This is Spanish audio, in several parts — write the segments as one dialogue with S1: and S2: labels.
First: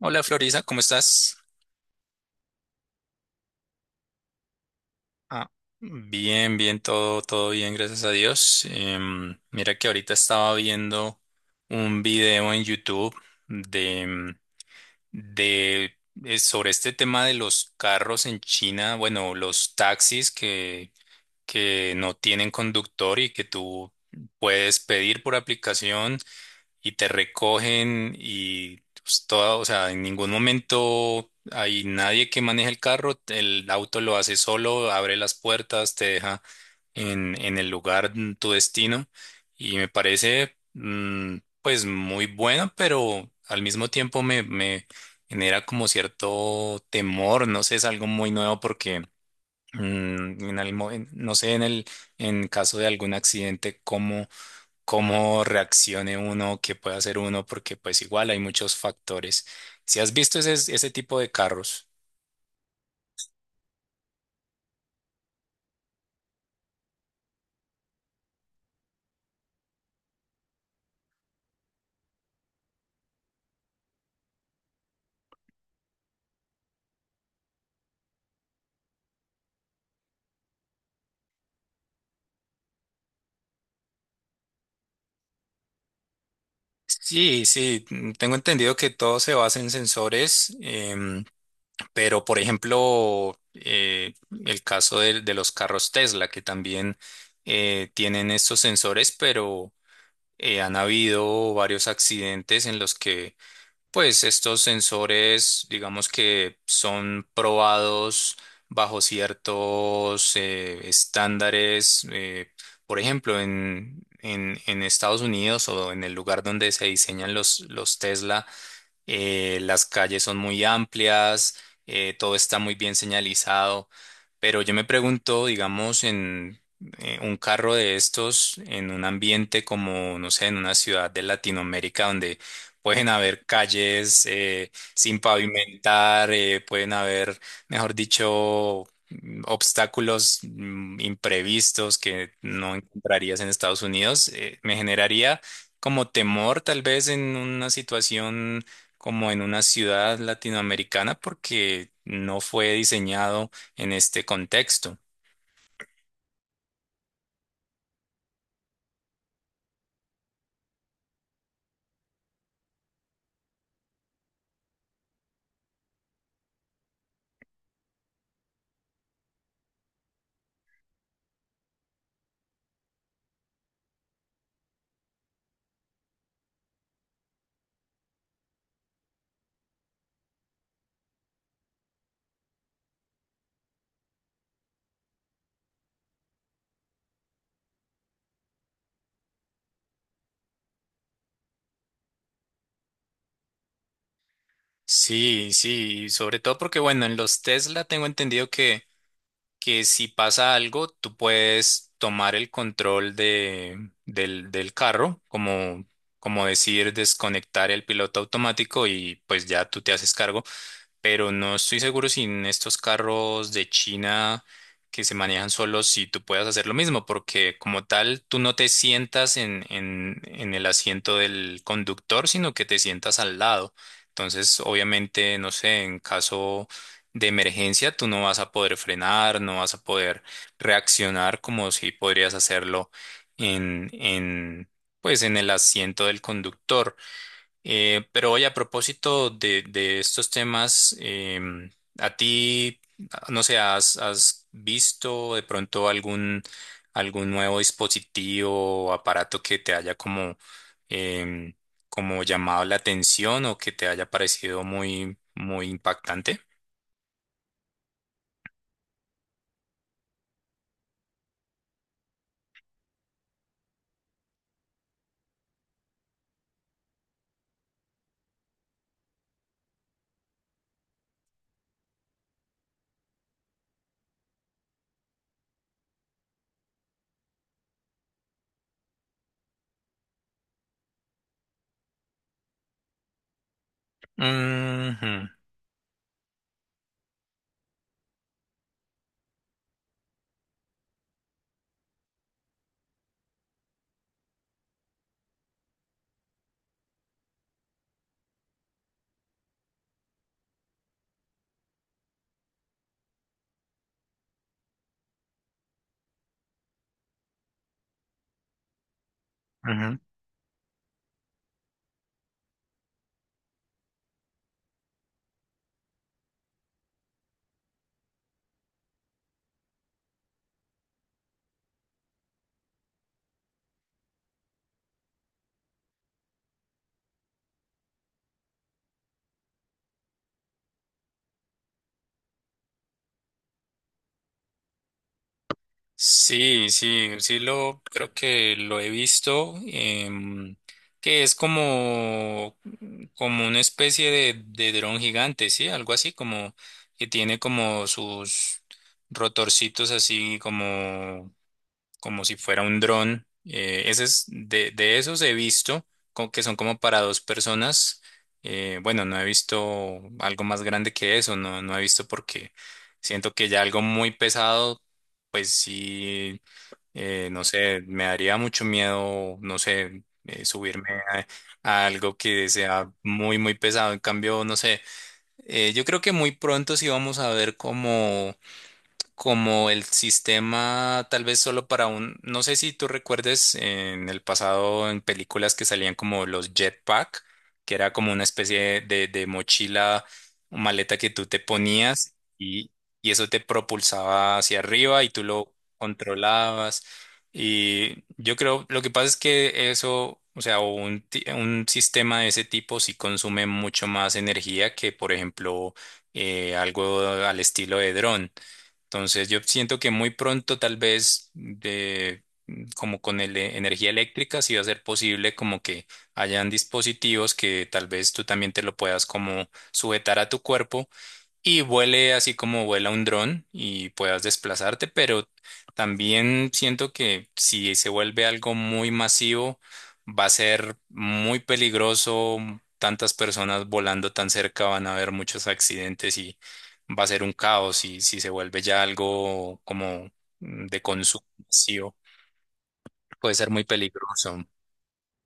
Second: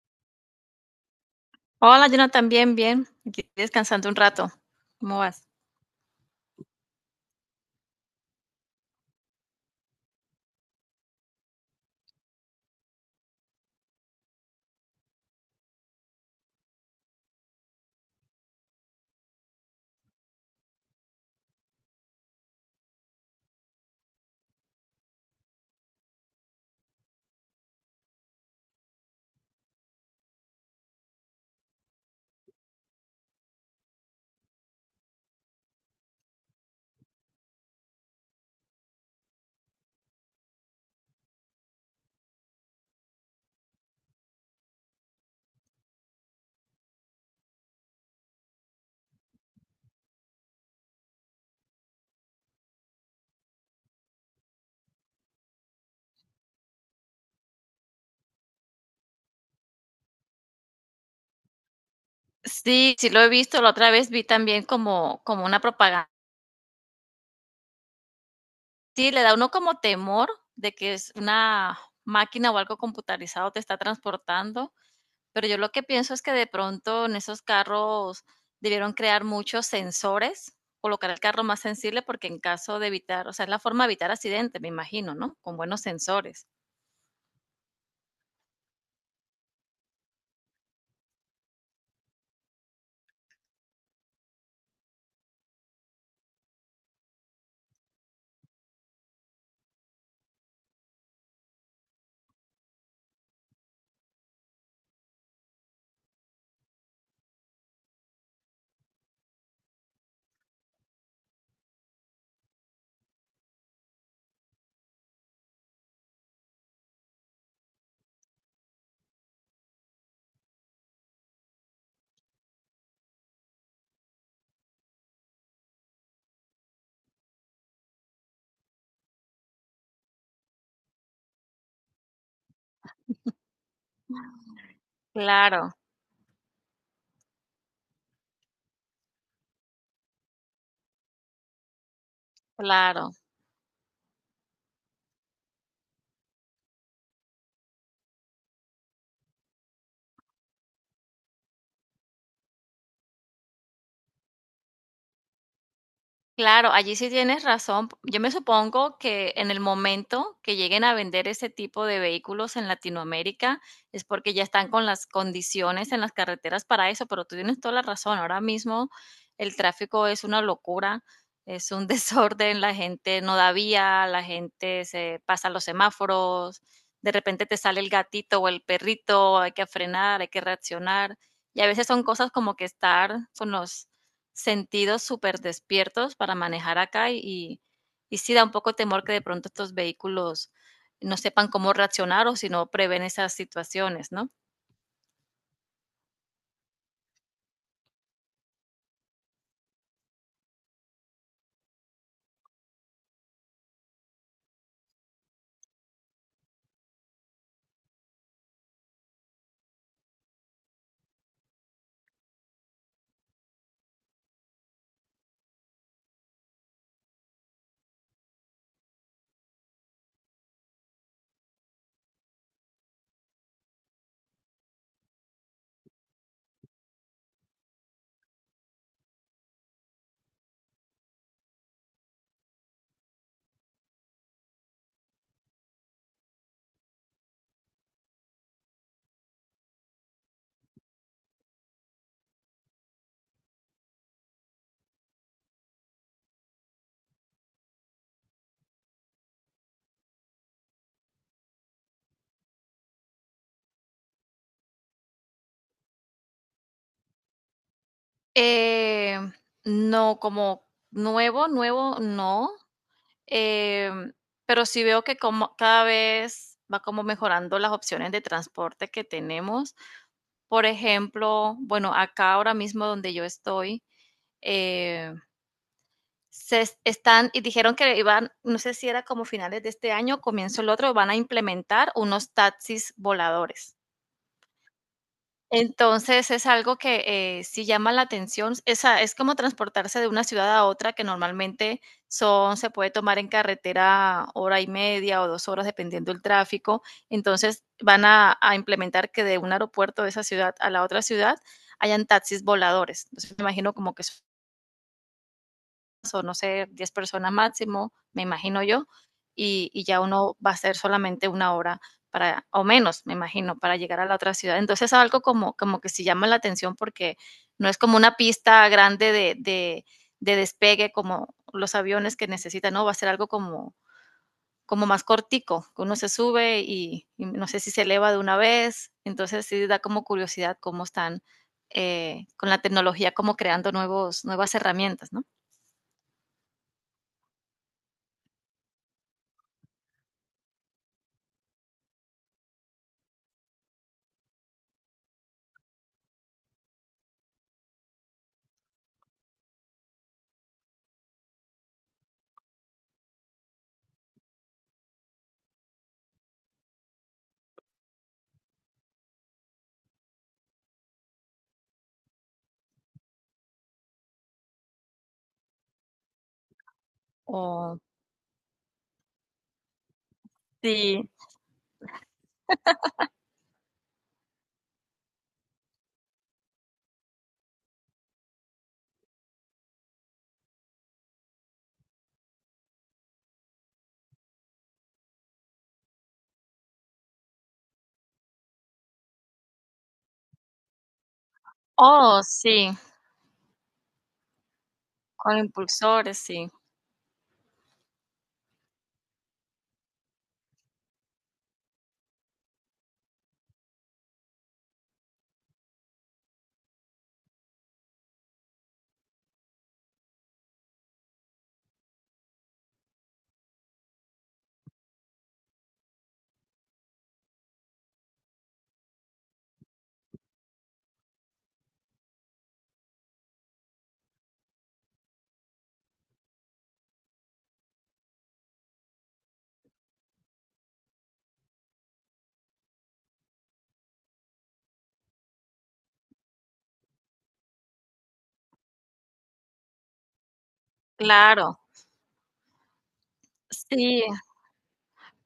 S1: Hola Florisa, ¿cómo estás?
S2: Hola, Jonathan, bien, bien. Aquí descansando un rato. ¿Cómo vas?
S1: Ah, bien, bien, todo, todo bien, gracias a Dios. Mira que ahorita estaba viendo un video en YouTube de, em, de sobre este tema de los carros en China, bueno, los taxis que no tienen conductor y que tú puedes pedir por aplicación y te recogen y pues, o sea, en ningún momento hay nadie que maneje el carro, el auto lo hace solo, abre las puertas, te deja en el lugar, tu destino. Y me parece pues muy bueno, pero al mismo tiempo me genera como cierto temor, no sé, es algo muy nuevo porque... mm, En el, mo- en- no sé, en caso de algún accidente, cómo reaccione uno, qué puede hacer uno, porque pues igual hay muchos factores. Si has visto ese tipo de carros.
S2: Sí, sí lo he visto. La otra vez vi también como una propaganda. Sí, le da uno como temor de que es una máquina o algo computarizado te está transportando. Pero yo lo que pienso es que de pronto en esos carros debieron crear muchos sensores, colocar el carro más sensible porque en caso de evitar, o sea, es la forma de evitar accidentes, me imagino, ¿no? Con buenos sensores.
S1: Sí, sí, tengo entendido que todo se basa en sensores, pero por ejemplo, el caso de los carros Tesla, que también tienen estos sensores, pero han habido varios accidentes en los que pues estos sensores, digamos, que son probados bajo ciertos estándares. Por ejemplo, en Estados Unidos o en el lugar donde se diseñan los Tesla, las calles son muy amplias, todo está muy bien señalizado, pero yo me pregunto, digamos, en un carro de estos, en un ambiente como, no sé, en una ciudad de Latinoamérica donde pueden haber calles sin
S2: Claro,
S1: pavimentar, mejor dicho, obstáculos imprevistos que no
S2: claro.
S1: encontrarías en Estados Unidos. Me generaría como temor tal vez en una situación como en una ciudad latinoamericana porque no fue diseñado en este contexto.
S2: Claro, allí sí tienes razón. Yo me supongo que en el momento que lleguen a vender ese tipo de vehículos en Latinoamérica es porque ya están con las condiciones en las carreteras para eso, pero tú tienes toda la razón. Ahora mismo el tráfico es una locura, es un desorden, la gente no da vía, la gente se pasa los semáforos, de repente te sale el gatito o el perrito, hay que frenar, hay que reaccionar. Y a veces son cosas como que estar con los sentidos súper despiertos para manejar acá y sí da un poco temor que de pronto estos vehículos no sepan cómo reaccionar o si no prevén esas situaciones, ¿no?
S1: Sí, sí, sobre todo porque, bueno, en los Tesla tengo entendido que si pasa algo, tú puedes tomar el control del carro, como, como decir, desconectar el piloto automático y pues ya tú te haces cargo. Pero no estoy seguro si en estos carros de China que se manejan solos, si tú puedas hacer lo mismo, porque como tal, tú no te sientas en el asiento del conductor, sino que te sientas al lado. Entonces, obviamente, no sé, en caso de emergencia, tú no vas a poder frenar, no vas a poder reaccionar como si podrías hacerlo en, en, pues, en el asiento del conductor. Pero oye, a propósito de estos temas, ¿a ti, no sé, has visto de pronto algún nuevo dispositivo o aparato que te haya como, em, como llamado la atención o que te haya parecido muy impactante?
S2: Eh, no, como nuevo, nuevo, no. Em, pero sí veo que como cada vez va como mejorando las opciones de transporte que tenemos. Por ejemplo, bueno, acá ahora mismo donde yo estoy, eh, se están y dijeron que iban, no sé si era como finales de este año, comienzo el otro, van a implementar unos taxis voladores.
S1: Ujú,
S2: Entonces es algo que sí llama la atención. Esa, es como transportarse de una ciudad a otra que normalmente son, se puede tomar en carretera hora y media o dos horas dependiendo del tráfico. Entonces van a implementar que de un aeropuerto de esa ciudad a la otra ciudad hayan taxis voladores. Entonces me imagino como que es o no sé, 10 personas máximo, me imagino yo,
S1: ujú.
S2: ya uno va a ser solamente una hora para, o menos, me imagino, para llegar a la otra ciudad. Entonces algo como, como que sí llama la atención porque no es como una pista grande de despegue como los aviones que necesitan, no, va a ser algo como, como más cortico, que uno se sube no sé si se eleva de una vez, entonces sí da como curiosidad cómo están con la tecnología, como creando nuevos, nuevas herramientas, ¿no?
S1: Sí, sí, sí lo creo que lo he visto, que es como, como una especie de dron gigante, sí, algo así como que tiene como sus rotorcitos así como como si fuera un dron. Ese es, de esos he visto como que son como para dos personas. Bueno, no he visto algo más grande que eso, no, no he visto porque siento que ya algo muy pesado, pues sí, no
S2: O,
S1: sé, me daría mucho miedo, no sé, subirme
S2: sí.
S1: a algo que sea muy pesado. En cambio, no sé, yo creo que muy pronto sí vamos a ver como como el sistema tal vez solo para un, no sé si tú recuerdes en el pasado en películas que salían como los jetpack, que era como una especie de mochila o maleta que tú te ponías
S2: Oh, sí,
S1: y eso te propulsaba hacia arriba y tú
S2: con
S1: lo
S2: impulsores, sí,
S1: controlabas. Y yo creo, lo que pasa es que eso, o sea, un sistema de ese tipo sí consume mucho más energía que, por ejemplo, algo al estilo de dron. Entonces yo siento que muy pronto tal vez de energía eléctrica sí va a ser posible como que hayan dispositivos que tal vez tú también te lo puedas como sujetar a tu cuerpo y vuele así como vuela un dron y puedas desplazarte, pero también siento que si se vuelve algo muy masivo, va a ser muy peligroso. Tantas personas volando tan cerca van a haber muchos accidentes y va a ser un caos. Y si se vuelve ya algo como de consumo
S2: claro.
S1: masivo, puede ser muy
S2: Sí.
S1: peligroso.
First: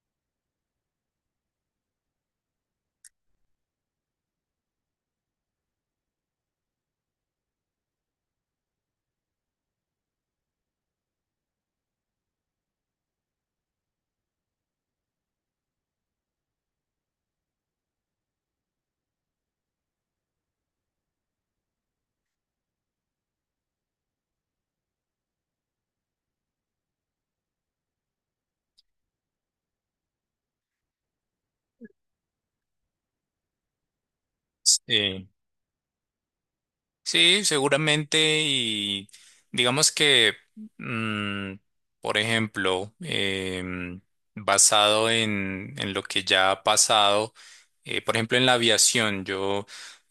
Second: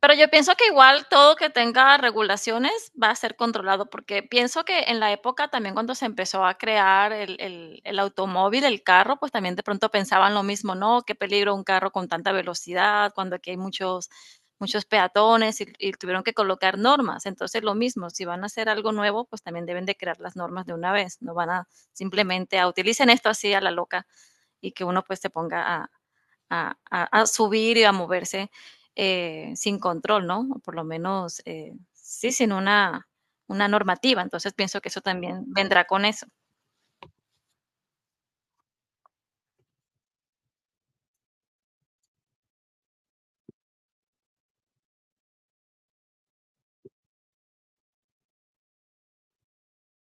S2: Pero yo pienso que igual todo que tenga regulaciones va a ser controlado, porque pienso que en la época también cuando se empezó a crear el automóvil, el carro, pues también de pronto pensaban lo mismo, ¿no? Qué peligro un carro con tanta velocidad, cuando aquí hay muchos, muchos peatones y tuvieron que colocar normas. Entonces lo mismo, si van a hacer algo nuevo, pues también deben de crear las normas de una vez, no van a simplemente a utilicen esto así a la loca y que uno pues se ponga a subir y a moverse sin control, ¿no? O por lo menos, sí, sin una normativa. Entonces pienso que eso
S1: Sí.
S2: también vendrá con eso.
S1: Sí, seguramente. Y digamos que, mm, por ejemplo, basado en lo que ya ha pasado, por ejemplo, en la aviación, yo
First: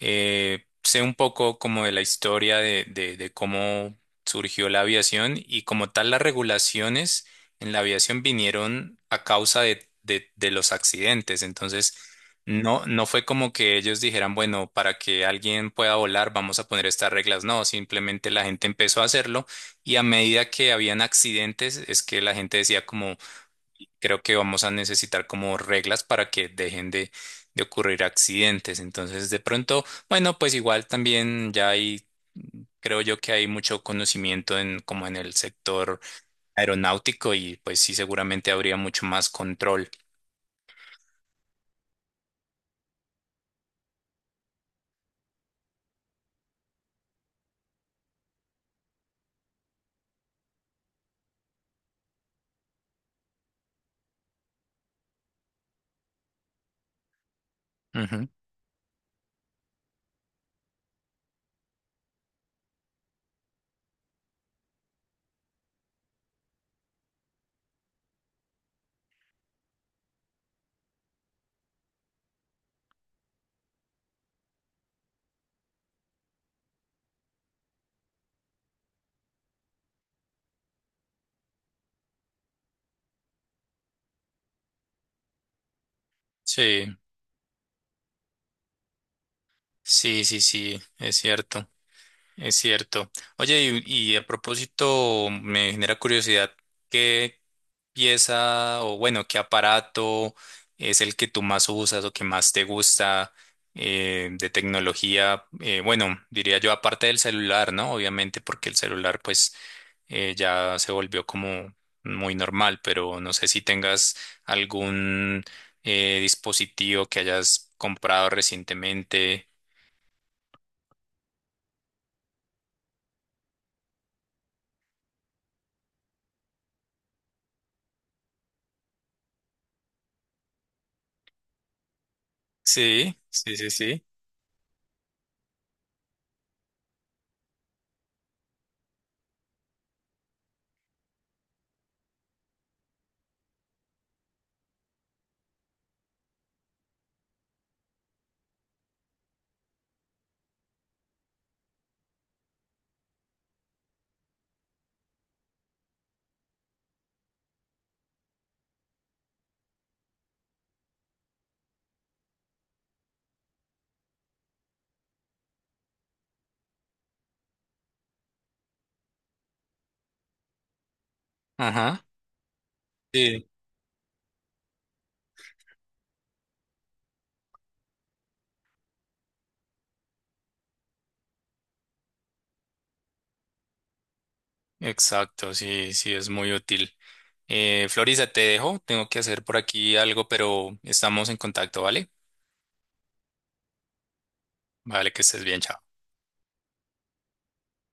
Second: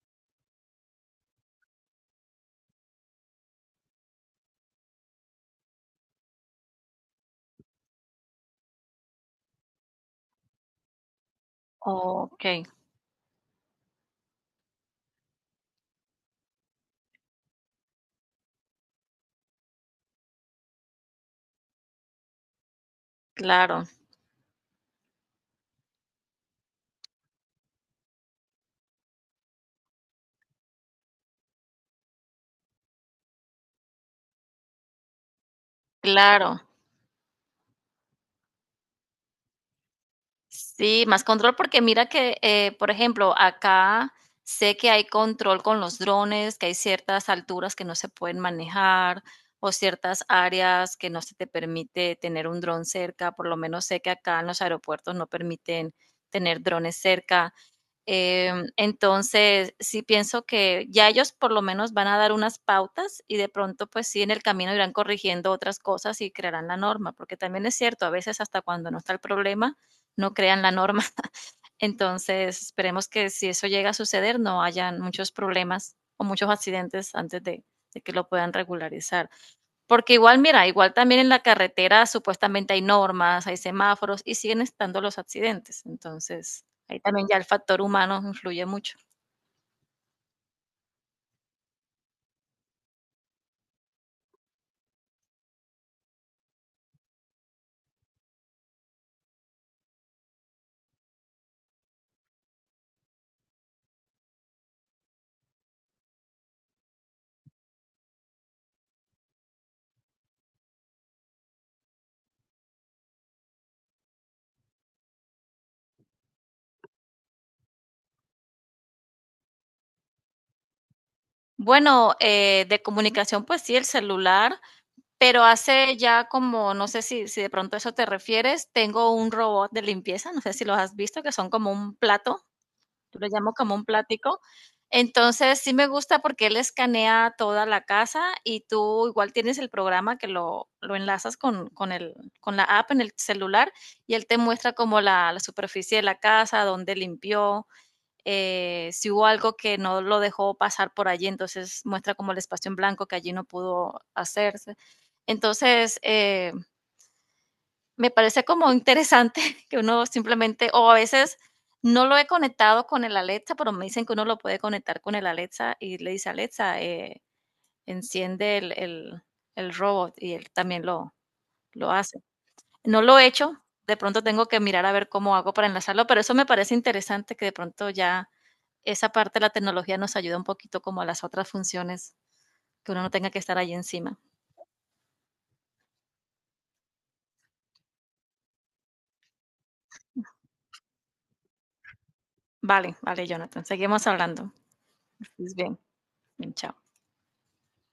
S1: sé un poco como de la historia de cómo surgió la aviación. Y como tal las regulaciones en la aviación vinieron a causa de los accidentes. Entonces,
S2: Ok,
S1: no, no fue como que ellos dijeran, bueno, para que alguien pueda volar, vamos a poner estas reglas. No, simplemente la gente empezó a hacerlo y a medida que habían accidentes, es que la gente decía como,
S2: claro,
S1: creo que vamos a necesitar como reglas para que dejen de ocurrir accidentes. Entonces, de pronto, bueno, pues igual también ya hay, creo yo, que hay mucho conocimiento en como en el sector
S2: claro.
S1: aeronáutico. Y pues sí, seguramente habría mucho más control.
S2: Sí, más control porque mira que, por ejemplo, acá sé que hay control con los drones, que hay ciertas alturas que no se pueden manejar o ciertas áreas que no se te permite tener un dron cerca. Por lo menos sé que acá en los aeropuertos no permiten tener drones cerca.
S1: Ujú.
S2: Entonces, sí pienso que ya ellos por lo menos van a dar unas pautas y de pronto, pues sí, en el camino irán corrigiendo otras cosas y crearán la norma, porque también es cierto, a veces hasta cuando no está el problema, no crean la norma. Entonces, esperemos que si eso llega a suceder, no hayan muchos problemas o muchos accidentes antes de que lo puedan regularizar. Porque igual, mira, igual también en la carretera supuestamente hay normas, hay semáforos y siguen estando los accidentes. Entonces,
S1: Sí.
S2: ahí también ya el factor humano influye mucho.
S1: Sí, sí, sí, es cierto, es cierto. Oye, y a propósito, me genera curiosidad, ¿qué pieza o bueno, qué aparato es el que tú más usas o que más te gusta de tecnología? Bueno, diría yo aparte del celular, ¿no? Obviamente porque el celular pues ya se volvió como muy normal, pero no sé si tengas algún dispositivo que hayas comprado recientemente.
S2: Bueno, de comunicación, pues sí, el celular, pero hace ya como, no sé si de pronto a eso te refieres, tengo un robot de limpieza, no sé si los has visto, que son como un plato
S1: Sí,
S2: lo llamo
S1: sí, sí,
S2: como un
S1: sí.
S2: plático. Entonces, sí me gusta porque él escanea toda la casa y tú igual tienes el programa que lo enlazas el, con la app en el celular y él te muestra como la superficie de la casa, dónde limpió, si hubo algo que no lo dejó pasar por allí, entonces muestra como el espacio en blanco que allí no pudo hacerse. Entonces, me parece como interesante que uno simplemente o a veces no lo he conectado con el Alexa, pero me dicen que uno lo puede conectar con el Alexa y le dice, Alexa, enciende el robot y él también lo
S1: Ajá.
S2: hace. No lo he
S1: Sí,
S2: hecho, de pronto tengo que mirar a ver cómo hago para enlazarlo, pero eso me parece interesante que de pronto ya esa parte de la tecnología nos ayuda un poquito como a las otras funciones, que uno no tenga que estar ahí encima.
S1: exacto, sí, sí, es muy útil. Florisa, te dejo, tengo que hacer por aquí algo, pero estamos en contacto, ¿vale?
S2: Vale, vale, Jonathan, seguimos hablando.
S1: Vale, que estés
S2: Que
S1: bien,
S2: bien.
S1: chao.
S2: Bien, chao.